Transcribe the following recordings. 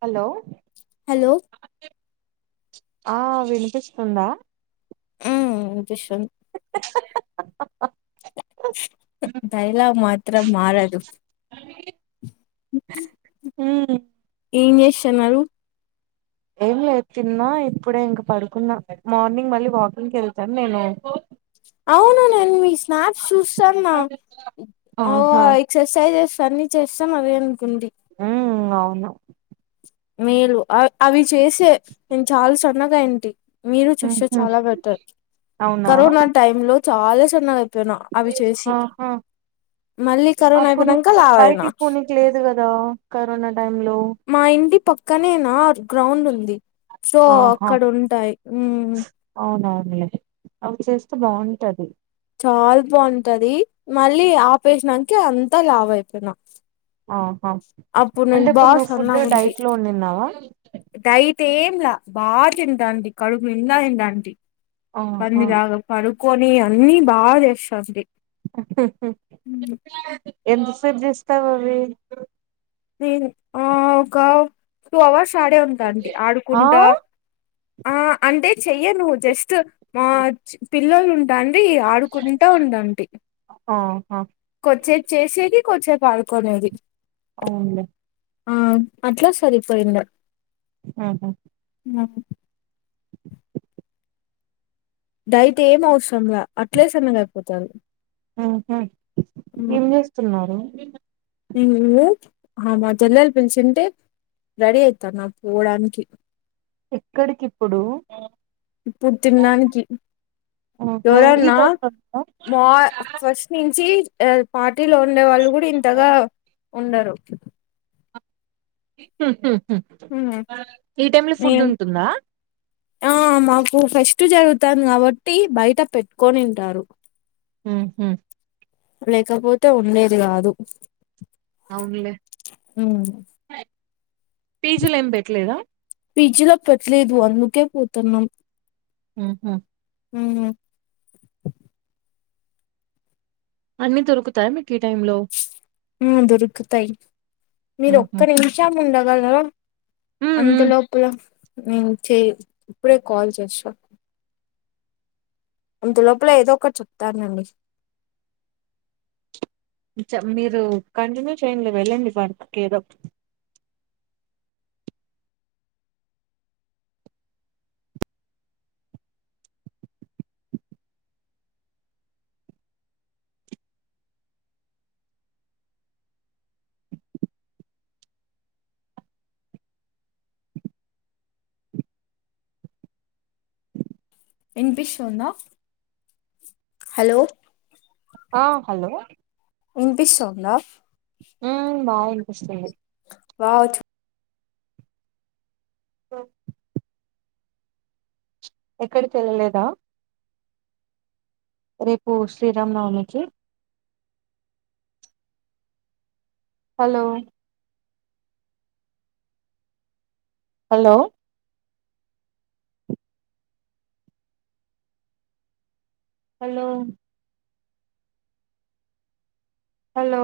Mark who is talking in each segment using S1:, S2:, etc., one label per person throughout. S1: hello
S2: hello
S1: ఆ వినిపిస్తుందా
S2: ఉమ్ వినిపిస్తుంది డైలాగ్ మాత్రం మారదు
S1: ఉమ్
S2: ఏం చేస్తున్నారు
S1: ఏం లేదు తిన్నా ఇప్పుడే ఇంక పడుకున్నా మార్నింగ్ మళ్ళీ వాకింగ్కి వెళ్తాను నేను
S2: అవును నన్ మీ స్ స్నాప్స్ చూస్తాన్నా ఓ
S1: ఆహా
S2: ఎక్సర్సైజ్స్ అన్నీ చేస్తాం అదేండి కుంది
S1: ఉమ్ అవును
S2: మేలు అ అవి చేసే నేను చాలా సన్నగా అయింది మీరు చేస్తే
S1: ఉహు
S2: చాలా బెటర్
S1: అవునా
S2: కరోనా టైమ్ లో చాలా చన్నగా అయిపో పోయినా అవి చేసి
S1: ఆహా
S2: మళ్ళీ కరోనా
S1: అప్పుడు
S2: అయిపోయినాక లావయినా
S1: బయటికి పోనీకి లేదు కరోనా టైమ్ లో
S2: మా ఇంటి పక్కనేనా గ్రౌండ్ ఉంది సో
S1: ఆహా
S2: అక్కడ ఉంటాయి
S1: అవునవునులే అవి చేస్తే బాగుంటది
S2: చాలా బాగుంటది మళ్ళీ ఆపేసడానికి అంతా లాభ అయిపోయినా
S1: ఆహా
S2: అప్పుడు
S1: అంటే
S2: నేను
S1: ఇప్పుడు
S2: బాగా
S1: నువ్వు ఫుడ్
S2: సన్నగుంటి
S1: డైట్ లో ఉన్నున్నావా
S2: తేంలా బాగా తింటాంటి నేను కడుపు నిండా తింటాంటీ
S1: ఆహా
S2: పందిలాగ పరు కొని అన్ని బాగా చేస్తాంటి
S1: ఎంత సేన్జేస్తావ్ అవి
S2: ఆహ్ ఒక టు అవర్స్ ఆడే ఉంటాంటి
S1: ఆ
S2: ఆడుకుంటా ఆహ్ అంటే చెయ్యను జస్ట్ తాండ్రి ఆడుకుంటా ఉండడి
S1: ఆహా
S2: కొచ్చే చేసేది కాసేపు ఆడుకునేది
S1: అవును
S2: ఆ అట్లా సరిపోయింద
S1: ఆ
S2: ఆ డైట్ ఏం అవసరంలా అట్లే సన్నగయిపోతారు
S1: ఆహా ఏం చేస్తున్నారు
S2: నువ్వు మా చెల్లెలు పిలిచింటే రెడీ అవుతాన్న పోవడానికి
S1: ఎక్కడికిప్పుడు
S2: ఇప్పుడు తినడానికి
S1: ఆహా ఈ
S2: ఎవరన్నా
S1: టైం లోనా
S2: మా ఫస్ట్ నుంచి పార్టీలో ఉండే వాళ్ళు కూడా ఇంతగా ఉండరు
S1: హహ ఉంటుందా
S2: ఆ మాకు ఫస్ట్ ట్టు జరుగుతంది కాబట్టి బయట పెట్టుకొనింటారు
S1: హ హ
S2: లేకపోతే ఉండేది కాదు
S1: అవునులే పీజులు ఏం పెట్టలేదా
S2: పీజిలో పెట్టలేదు అందుకే పోతున్నాం
S1: హహ
S2: హ
S1: అన్ని దొరుకుతాయి మీకు ఈ టై లో
S2: ఆ దొరుకుతాయి మీరు
S1: ఉహు
S2: ఒక్క నిమిషం ఉండదు
S1: ఉమ్
S2: అంత
S1: ఉమ్
S2: లోపల నేను చే ఇప్పుడే కాల్ చేస్తా అంత లోపల ఏదో ఒకటి చెప్తారునండి
S1: మీరు కంటిన్యూ టైన్ లో వెళ్ళండి వర్క్ కేలో
S2: ఎన్పిషందా హలో
S1: ఆ హలో
S2: ఇంగ్లీష్ ఉంద
S1: ఆ బాగా అనిపిస్తుంది
S2: వావచ్చ
S1: ఓ ఎక్కడి తెల్లలేదా రేపు శ్రీరామ్నవమికి hello hello hello hello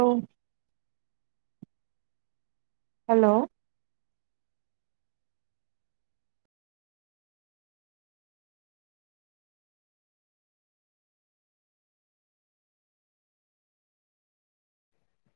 S1: hello